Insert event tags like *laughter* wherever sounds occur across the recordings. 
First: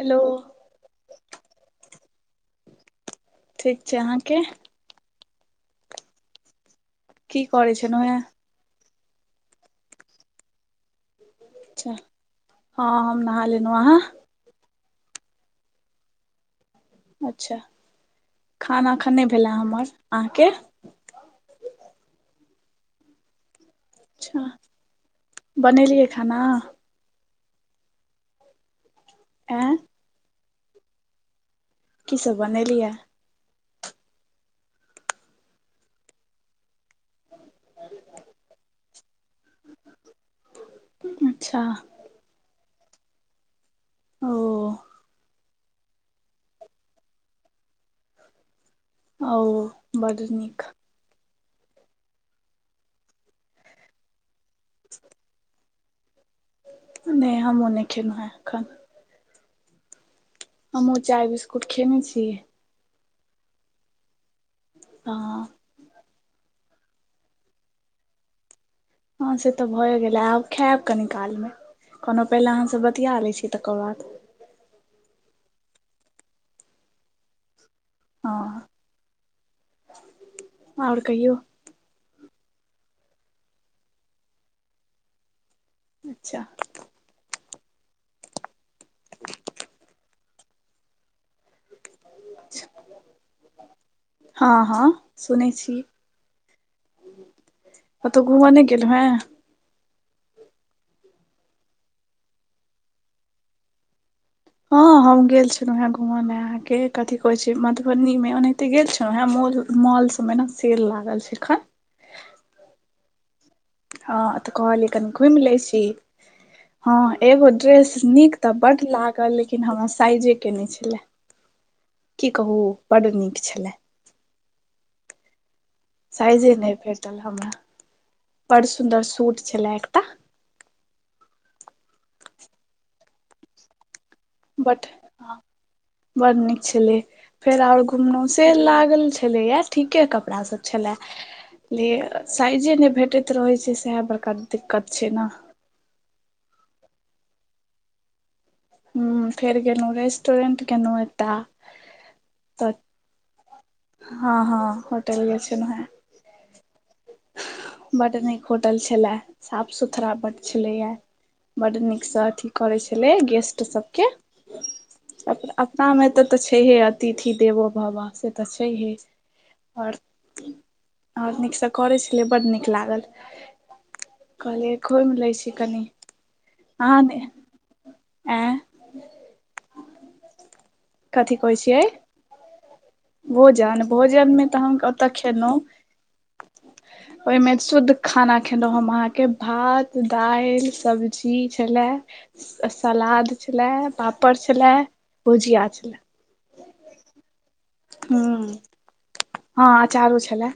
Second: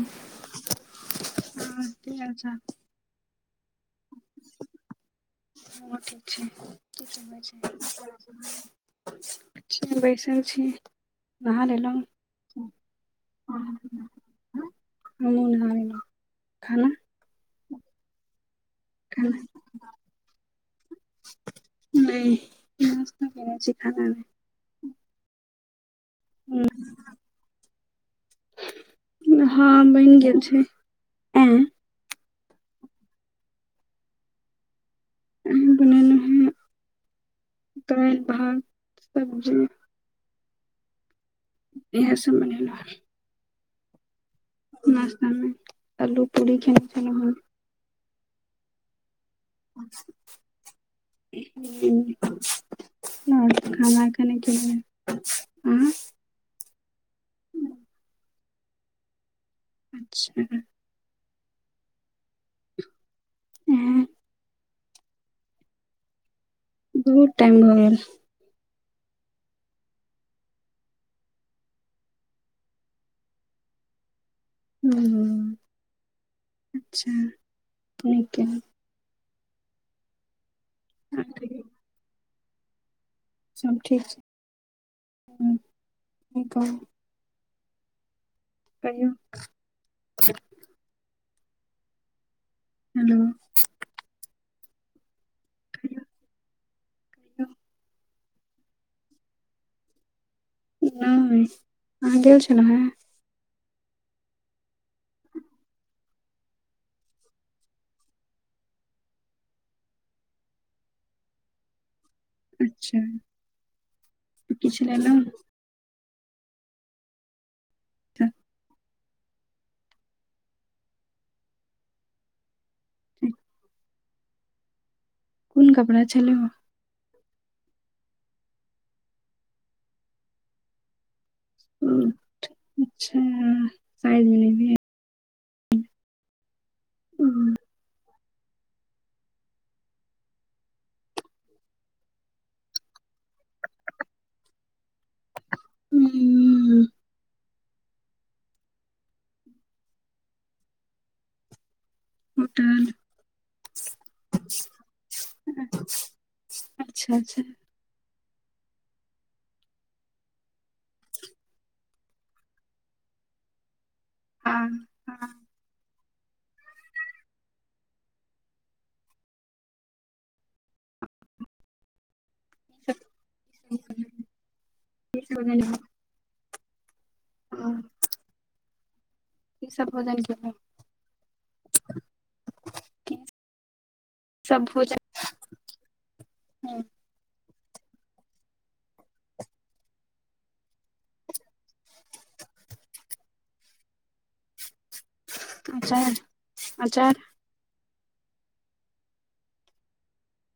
Hello और की हाल चाल। ठीक छै अहाँके। हमरो ठीक छैय, *unintelligible* की सब होय करै छलहुँ हेँ छैय। बैसल छी। नहा अच्छा लेलहुँ। हँ हम नहा लेलहुँ अहाँ हमु *unintelligible* खाना अच्छा खाना एखन नहि भेलै हमर, अहाँके। नहि नास्ता केनेै छी, खाना नहि। अच्छा बनेलियै खाना। नै आँय हँ बनि गेल छैय, एँ। की सब बनेलियै। अ बनेलहु हें दालि भात सब्जी। अच्छा। इएह सब मनेलहु। ओ नास्तामे आलू पूरी खेने छलौं हें। ओ। बड नीक *unintelligible* खनाय कने खेबय आ नहि हमहुँ नहि खेलहुँ हेँ अखन। अच्छा। हमु चाय बिस्कुट खेने छी। हँ। ह। बहुत टाइम भऽ गेल। हँ से तऽ भए गेलै आब खायब कनी कालमे। कोनो पहिले अहाँसँ बतिया लै छी तकर बाद। हूँ अच्छा नीक केलउ। हँ आओर हाँ, कहियौ। ठीक। सब ठीक छैय। अच्छा। कहियौ। अच्छा। हेलो। हँ-हँ सुनै छी। कतहु घूमऽ नहि गेलहु हें। नैय अहाँ गेल छलौव हाॅं। हऽ हम गेल छलों। हें घूम ला अहाॅं के कथि कहैय छैं। मधुबनी में ओनाहिते गेल छलोव हाॅं मोल। मॉल सब मे ने सेल लागल छैय एखन। अच्छा। हँ तऽ किछु कहलियै। कनि लेलहुँ घुमि लैं छी। हँ एगो ड्रेस नीक तऽ बड लागल। लेकिन हमरा साइजे के नेय छला। की कहु बड ठीक। नीक छला। *unintelligible* ओ साइजे नहि भेटल हमरा बड़ सुन्दर सूट छला एकटा। *unintelligible* साइज नैया। बड बड़ नीक छलैं। फेर आओर घुमलहुँ। से लागल छलैया। ठीके कपड़ासभ छला। ले साइजे नहि भेटैत रहैत छैं। साहा बड़का दिक्कत छैं ना। हूं। हु फेर गेलहुँ। रेस्टोरेंट गेलहुँ एकटा। तऽ मटन हाॅं हाॅं होटल गेल छैलौव हां। अच्छा अच्छा। बड नीक होटल छला साफ सुथड़ा बड़ छलैया। बड नीकसऽ अथी करै छलैं गेस्ट सबके हँ हँ अपनामे तऽ। तऽ छैहे अतिथि देवो भब से तऽ छैहे और। *unintelligible* और नीकसँ करै छलियै। बड़ नीक लागल कहलियै। घुमी की लैय सब छी भोजन हँ कनि। आ ने। *unintelligible* आऍं। कि सब भोजन केलौव। कथी कहैय छियैं। की भोजन भोजन में तऽ सब हम ओतय खेलौव। *unintelligible* ओहिमे शुद्ध खाना खेलहुँ। हम अहाँके भात दाल सब्जी छला। सलाद छला पापड़ छला। अचार अचार। हु हाॅं अचारो छला।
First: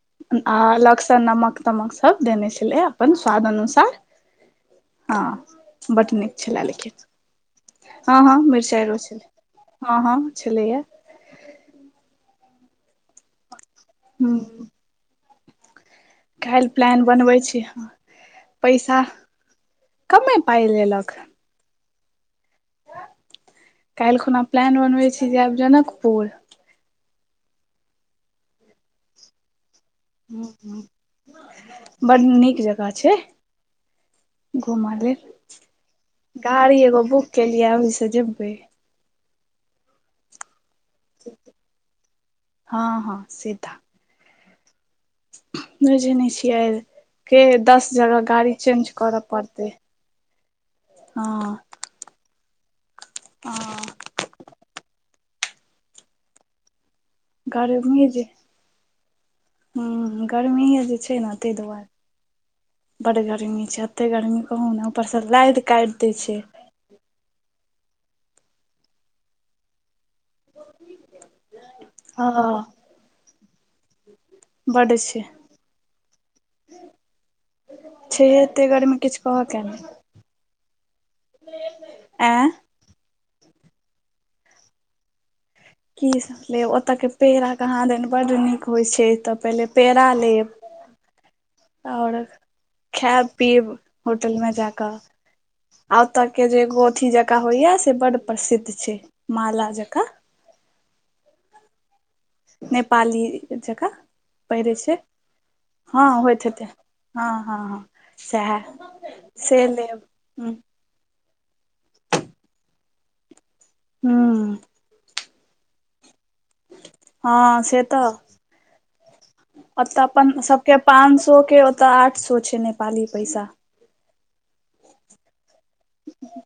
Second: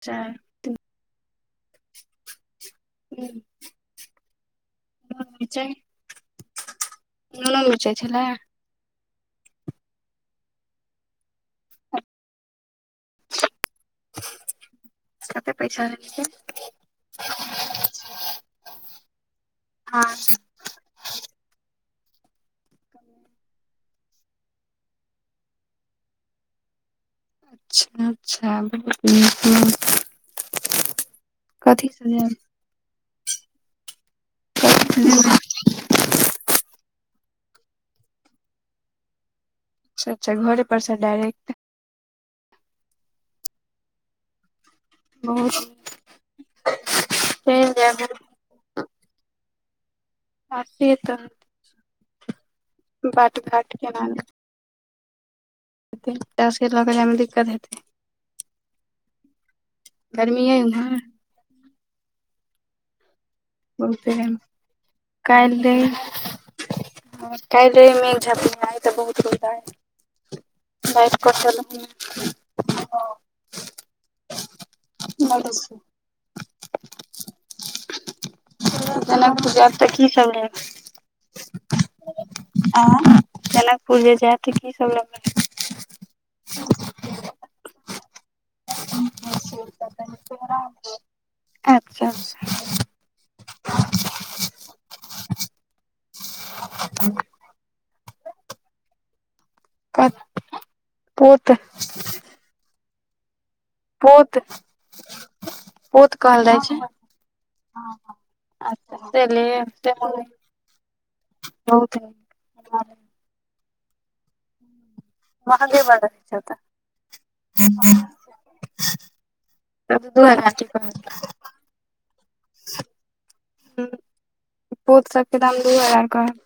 अचार आ अलग से नमक तमक सब देने छलैं। हम्म, स्वाद अनुसार नून हँ मिरचाइ बड नीक छला। लेकिन। *unintelligible* नूनो मिरचाइ हाॅं छलै हाॅं मिरचाइयों छलै। हाॅं हाॅं छलैया। हू। कते पैसा लेलखिन? काल प्लान बनबैय छी। हम पैसा हाॅं। कमे पाइ लेलक। काल्हि खुना प्लान बनबैय छी। जाब जनकपुर। *unintelligible* ह कथी ह से बड़ जायब नीक जकह छै। घुमऽ लेल कथी गाड़ी एगो बुक केलियै। ओहिसँ जेबै अच्छा अच्छा घरे परस डायरेक्ट हँ हँ सीधा बहुत बुझै नहि छियै के चलि दस जायब जगह गाड़ी चेंज करऽ पड़तै। पटी ए त हँ बट घाट के हँ नाम चासके लगै जे *unintelligible* गरमी जे हुँ गर्मी अइ गर्मीे जे उम्हर छै ने ताहि दुआरे बड गर्मी जतेक बहुते गर्मी गरमी कहू ने ऊपरसँ लादि काटि दै छै। आ काल्हि रह मे झपइ तऽ बहुत कदा हइ *unintelligible* लट कट *unintelligible* बढ़ै छै। *unintelligible* छै एतेक गर्मी किछ कहय जनकपुर के जायब तऽ की सब लेब नहि आँ आ जनकपुर जे जा सब ल *unintelligible* की सभ लेब ओतऽके पेड़ा कहाँ दनि बड्ड नीक होइ छै तऽ पहिले पेड़ा लेब अच्छा अच्छा आओर खायब पीब होटल मे जाकऽ आ ओतऽ के जे गोठी जकाँ होइया से बड प्रसिद्ध छै माला जकाँ प पूत *unintelligible* नेपाली जकाँ पहिरे छै। हँ बहुत कहल होइत जाइ हेतै छै हँ हँ हँ सएह अचछा चल से त लेब *unintelligible* ह बहुत निक बात हँ- हँ महगे बड़ चत *unintelligible* हँ से तऽ ओतऽ दू अपन हजार के सबके कहत पांच सौ के ओतऽ आठ सौ छै नेपाली पैसा ह पोत सबके दाम दू हजार कह है *unintelligible*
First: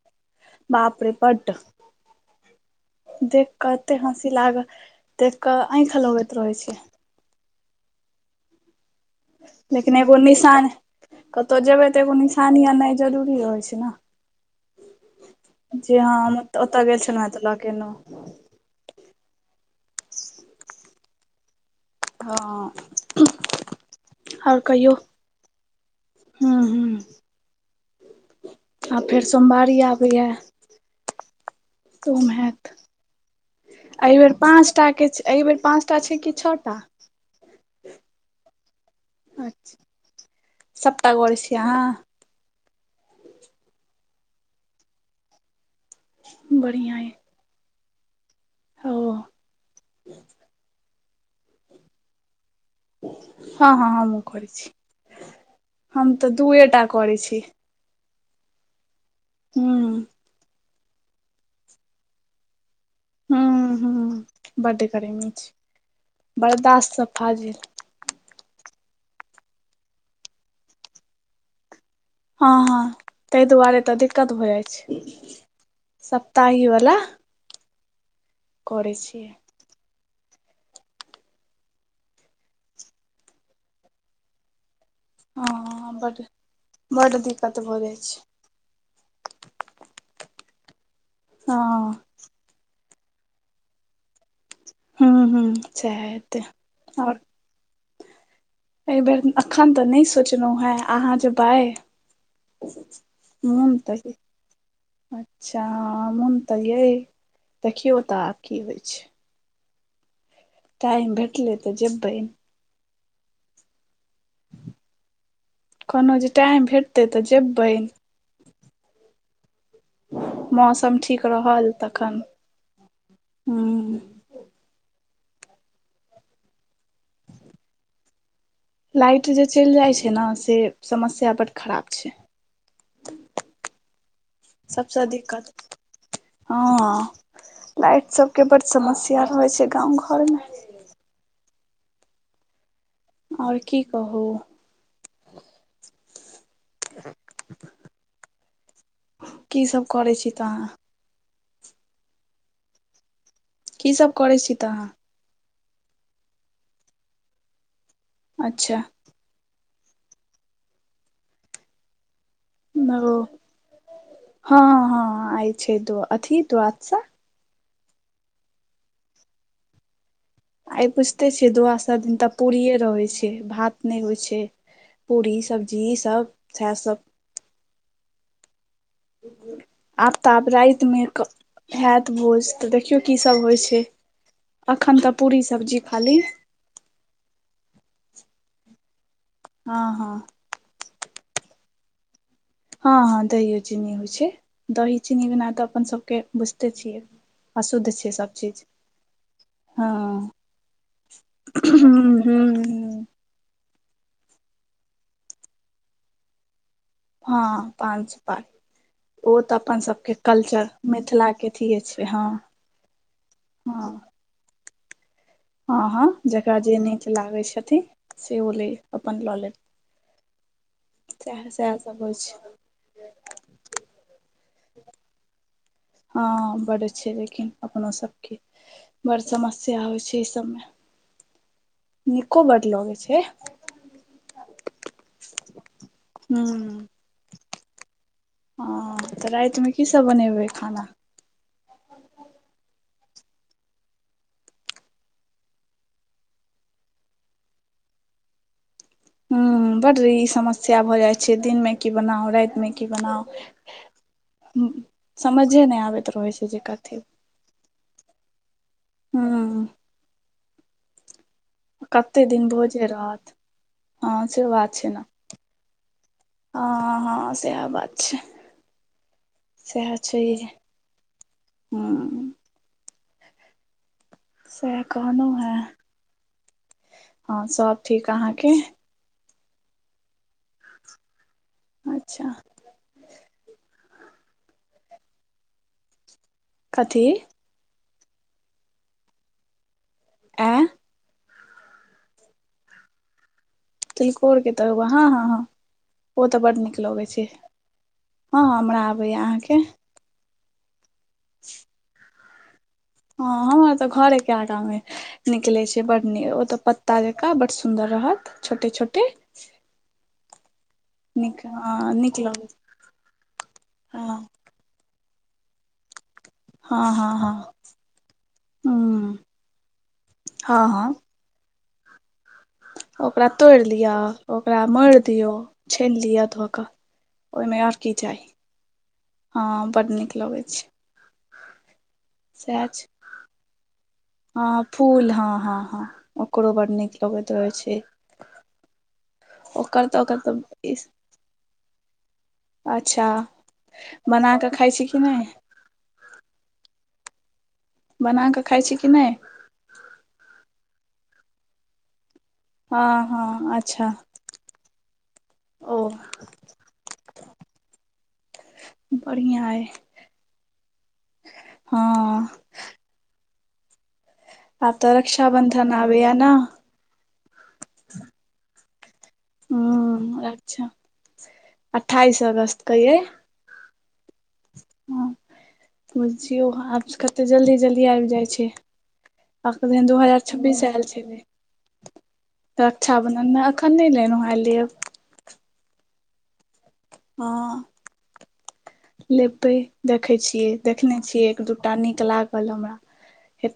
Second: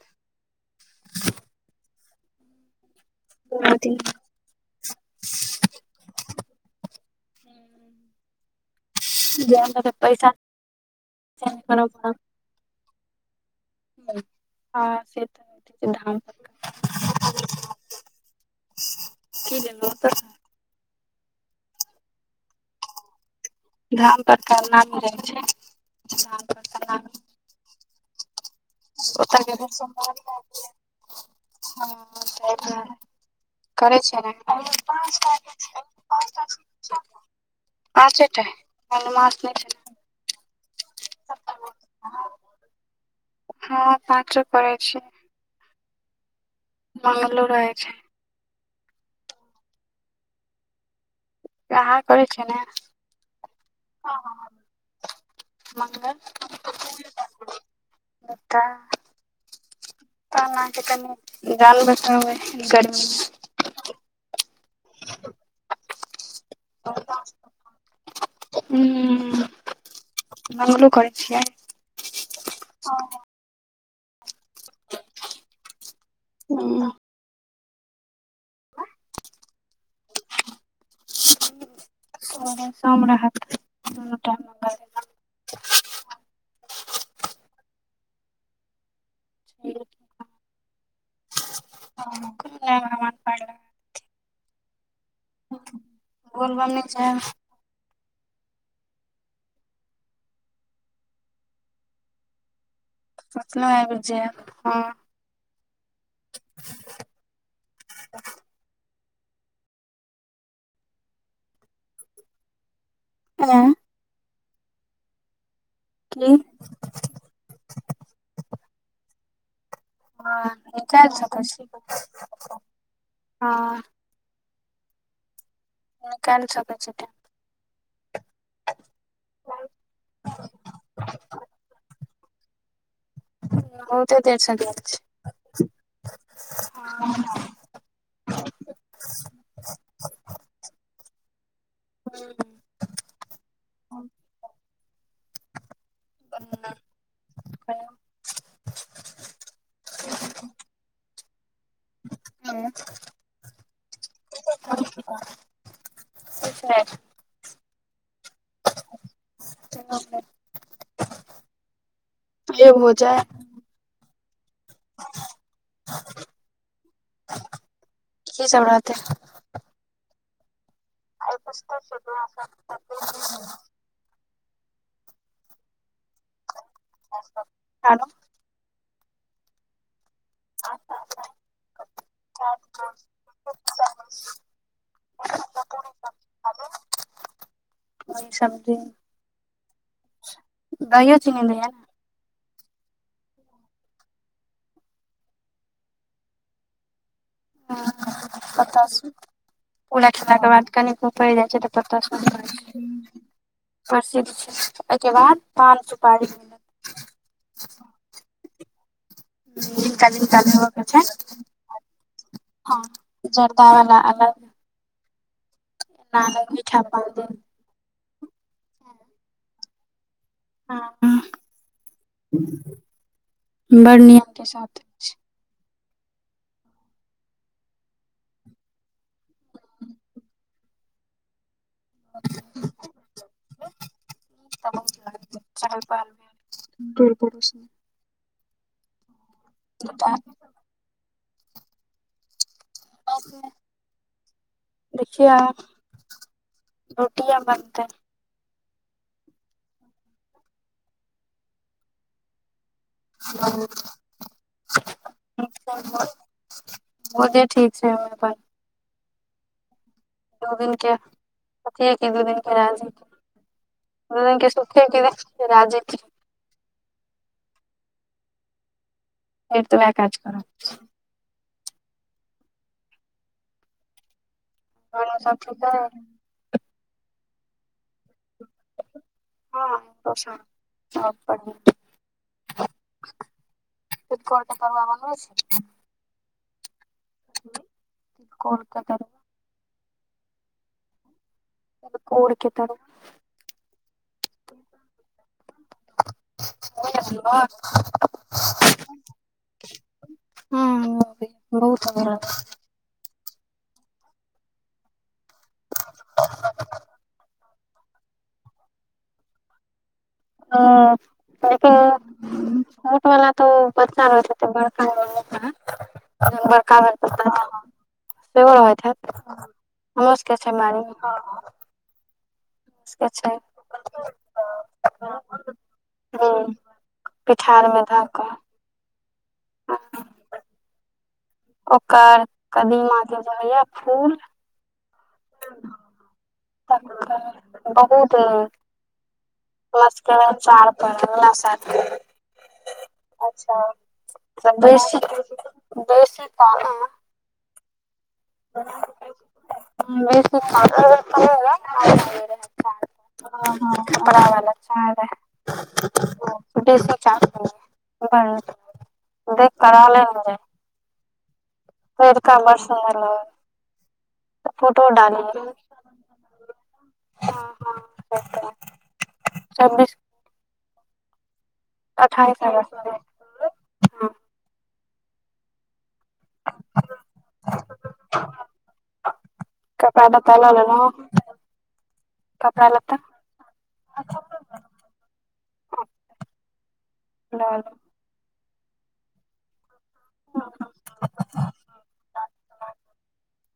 बाप रे बड देख क एते पर हस कहत *unintelligible* लाग देख के आंखि लगैत रहै छै। लेकिन एगो पैसा निसान कतहु जेबै तऽ एगो निशानी आनाइ जरूरी रहइ छै ने हँ से तऽ जी धाम पर हँ ओतय गेल छलहु त ल केे एलहु की जल त *unintelligible* हँ धाम पर *unintelligible* का आओर कहियौ नामी रहै छै धाम पर ह्म का ह नामी आ फेर सोमवारी आबैए हँ तऽ ओहिमे त हैत *unintelligible* करै एहि छै ने बेेर *unintelligible* पाँचे पाँचटा के एहि बेेर पाँचटा छै कि छओटा टा हई मने *unintelligible* सपता गरै छियै अहाँ हँ पाँचो करै छी। बढ़िआँ अइ बंगलोर रहै छै। *unintelligible* ओ *unintelligible* करै छीयै ने हं- हं हमहु करय छी, हम त दूये टा करै छी। कक्का हूँ *unintelligible* कनि। जान बचाउ अय गरमी में। हुं -हुं बड्ड गर्मी छय, बर्दाश्त स फाजिल। उहं मंगलो करय छिय। हं- हं तहि दुआरे त दिक्कत भ जाइ छय सप्ताहि बला। करै छियै। सोम दिन सोम रहत दुनू टाइम मंगल। हं ह बड बड दिक्कत भ जाइ छय। *unintelligible* हं अ। नय हमरा मन। *inaudible* हूं-हूं सैह हेतै बोलबम नहि और। जायब एहि बेर अखन त नहि सोचलहु हैं, अहां जेबय। ओतनो मन आबि त हय। जायब हँ अच्छा मोन अय, देखियौ त आब की होइ छै। टाइम भेटलै त जेबै। *unintelligible* कनहों की जे टाइम भेटतै त जेबै। हँ मौसम निकालि ठीक सकै छी रहल तखन हँ हूं। *inaudible* लाइट जे चइल जाइ छै न, से समस्या बड खराब छै। बहुते देर से गेल छी सबस दिक्कत हँ। लाइट सबके बड समस्या रहै छै गाँंव घर में। हूं। और की कहू। *inaudible* की सब करै छी त अहां। *inaudible* की सब करै छी त अहां। हं। अच्छा *inaudible* एब हो ओ जाय हं-हं आइ छै दो अथी द्वादशा। की सब रहतै। आइ बुझतै छियै द्वादशा दिन त पूरीये रहै छै भात। नहि होइ छै, पूड़ी सब्जी ई सब से सब। हेलो *inaudible* आब त आब राइत में क हैत भोज, त देखियौ की सब होइ छै। अखन त पूरी सब्जी खाली। हालो ओहि सब्जी। हं-हं। दहियो चीनी नै ऐल। हँ-हँ दहियो चीन्नी होइ छै दही चीन्नी बिना तऽ अपन सबके बुझते छियै। अशुद्ध छै सब चीज। पत्ता शु हँ पूरा खेलाक के बाद कनीकबो पइड़ जाइ छै तऽ पत्ता हूँ शुद्ध हूँ भऽ जाइ छै। हूँ प्रसिद्ध छै अय के बाद पान-सुपारी। हँ पान-सुपारी। ओ तऽ अपन जिनका सबके जिनका कल्चर लेबऽ के छै मिथला के अथिए छै हँ। हँ जर्दा हँ वला हँ हँ अलग जकरा जे मीठा नीक पान देत लागैत छथिन से ओ ले अपन लऽ लेब। ह सएह सब होइ छै बढ़ निक के साथ हँ बड छै लेकिन अपनो सबके। बड़ समस्या होइ छै ई सबमे। निको बड लगे छै। हूँ *unintelligible* हँ तऽ रातिमे की सब बनेबै खाना? देखियो आब रोटिये बनतेै। ह बड ई समस्या भऽ जाइ छै दिन में की बनाउ राति मे क बनाउ समझे नहि आबैत रहै छै जे कथी *unintelligible* ठीक। छै हँ *unintelligible* सुख क दू कते दिन के भोजे राजी रहत दू हँ दिन से के बात सुख छै ने कि द राजी क हँ हँ सएह बात छै फेर तऽ वएह सएह काज करब छैह। हँ। सएह घर मे सब कहनोहु हैं, ठीक अय हँ सब ठीक अहाँके? *unintelligible* अच्छा! *unintelligible* कथी? *unintelligible* आ *unintelligible* तिलकोर के तरुआ हँ हॅ ह ओ तऽ बड नीक लगै छै। तरुआ हँ हमरा आबैया, अहाँके? *unintelligible* हँ हमें तऽ घरे के आटा में निकले छै बड नीक ओतऽ पत्ता जका बड सुन्दर रहत छोटे छोटे ह नीक लेकिन हँ नीक लगै छै। फूट वला तो पत्ता रह हँ *unintelligible* बड़का हँ भेल हँ *unintelligible* हँ सेहो होैत हत। हूँ हमरो सब के छै हँ बारी हँ में ओकरा तोड़ि लिअ ओकरा मोर दियौ छान लिअ धऽ हूँ कऽ। ओहिमे पिठार आओर मे की धऽ चाही कऽ हँ बड नीक लगैत छै। ओकर सएह छै कदीमा के जे होइया फूल हँ फूल, हँ-हँ-हँ ओकरो बड़ नीक लगैत तकर रहै छै। ओकर तऽ ओकर प्लसतर चार तऽ पड़ अगला साल अच्छा, बना कऽ त खाइ छी कि बेसी- नहि बेसी, बेसी काल, आंऽ? बना कऽ खाइ छी कि नैय? उम्म, बेसी काल *unintelligible* *inaudible* हँ हँ अच्छा हॅं-हॅं-हॅं, *unintelligible* रहल अछि। ओ ह्म्म, बेसी काल *unintelligible* बढ़िआँ देख अइ करा ले न गैइ, हँ *unintelligible* बड़ सुन्दर लागल। आब तऽ रक्षााबन्धन आबैय न? हॅं-हँ, *unintelligible* सब दिस अच्छा, अठाइस अगस्त क यैइ। हँ, बुझियौ आब कते जल्दी जल्दी आईब जाइ छै। अखने दू कपड़ा हजार लत्ता लऽ छ्बीस ऐल लेलौं छलई। कपड़ा लत्ता तरक्षाबन्धन नै अखन नैय लेलौं हैं, आइ लेब। हं। हँ, लेबै। देखै छियै, देखने छियै एक दूटा नीक लागल हमरा।